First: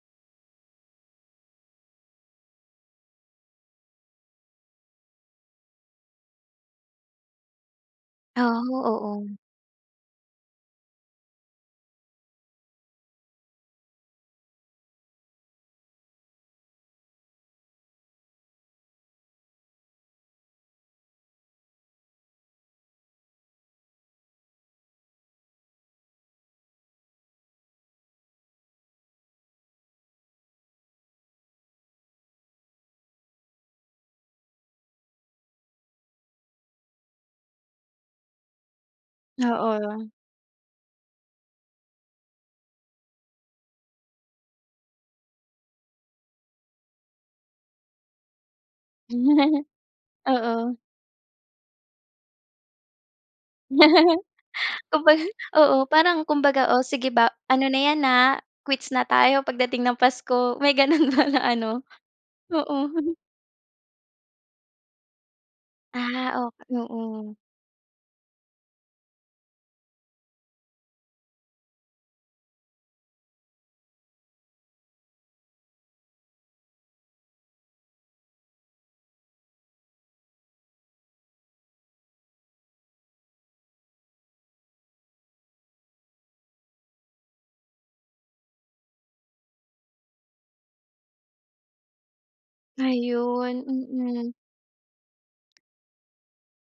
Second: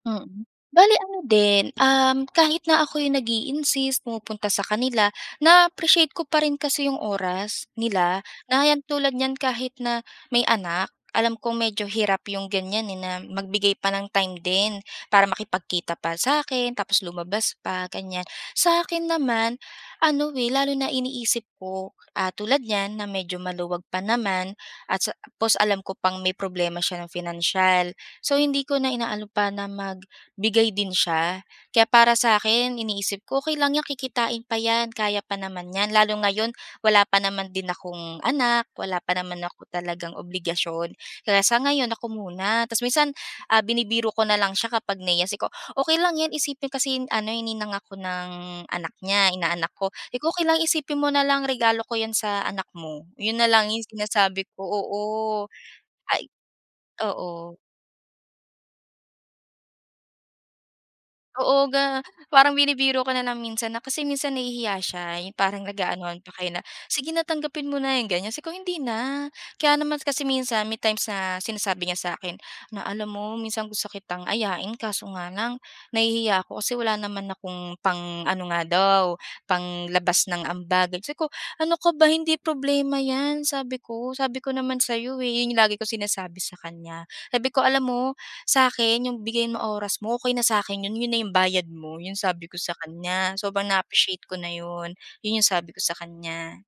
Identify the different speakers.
Speaker 1: Mm. Bale ano din, um, kahit na ako yung nag-i-insist, pumupunta sa kanila, naa-appreciate ko pa rin kasi yung oras nila,
Speaker 2: Ah,
Speaker 1: na ayan, tulad
Speaker 2: oo.
Speaker 1: niyan kahit na may anak, alam kong medyo hirap yung ganyan, eh, na magbigay pa ng time din para makipagkita pa sa'kin, tapos lumabas pa, ganyan. Sa'kin naman, ano, eh, lalo na iniisip ko, ah, tulad niyan na medyo maluwag pa naman at sa tapos alam ko pang may problema siya ng financial. So hindi ko na inaano pa na magbigay din siya. Kaya para sa'kin, iniisip ko, "Okey lang yan, kikitain pa yan. Kaya pa naman niyan." Lalo ngayon, wala pa naman din akong anak, wala pa naman ako talagang
Speaker 2: Oo.
Speaker 1: obligasyon. Kaya sa ngayon, ako muna. Ta's minsan, ah, binibiro ko na lang siya kapag nahihiya, sabi ko, okey lang yan, isipin kasi yun ano, eh, ninang ako ng anak niya, inaanak ko. Sabi ko, okey lang,
Speaker 2: Oo.
Speaker 1: isipin mo nalang regalo ko yan sa anak mo. Yun nalang yung sinasabi ko, oo.
Speaker 2: Kumbaga oo, parang
Speaker 1: Ay
Speaker 2: kumbaga, "Oh sige ba,
Speaker 1: oo.
Speaker 2: ano na yan, ah, quits na tayo pagdating ng Pasko." May ganun pala
Speaker 1: Oo
Speaker 2: ano?
Speaker 1: ga parang
Speaker 2: Oo.
Speaker 1: binibiro ka na lang minsan na kasi minsan nahihiya siya. Yung parang nag-aanuhan pa
Speaker 2: Ah,
Speaker 1: kayo
Speaker 2: ok
Speaker 1: na, sige na
Speaker 2: oo.
Speaker 1: tanggapin mo na, 'yong ganyan. Sabi ko, "Hindi na." Kaya naman kasi minsan may times na sinasabi niya sa akin na, "Alam mo minsan gusto kitang ayain kaso nga lang nahihiya ako kasi wala naman akong" pang-ano nga daw, panglabas ng ambag. Sabi ko, "Ano ka ba, hindi problema yan." Sabi ko. Sabi ko naman sayo, eh, yun yung lagi kong sinasabi sakanya. Sabi ko, "Alam mo, sa akin yung bigay mo oras mo, okey na sakin yun. Yun na yung bayad mo." Yun sabi ko sa kanya.
Speaker 2: Ayun,
Speaker 1: Sobrang naa-appreciate
Speaker 2: mm.
Speaker 1: ko na yun. Yun yung sabi ko sakanya.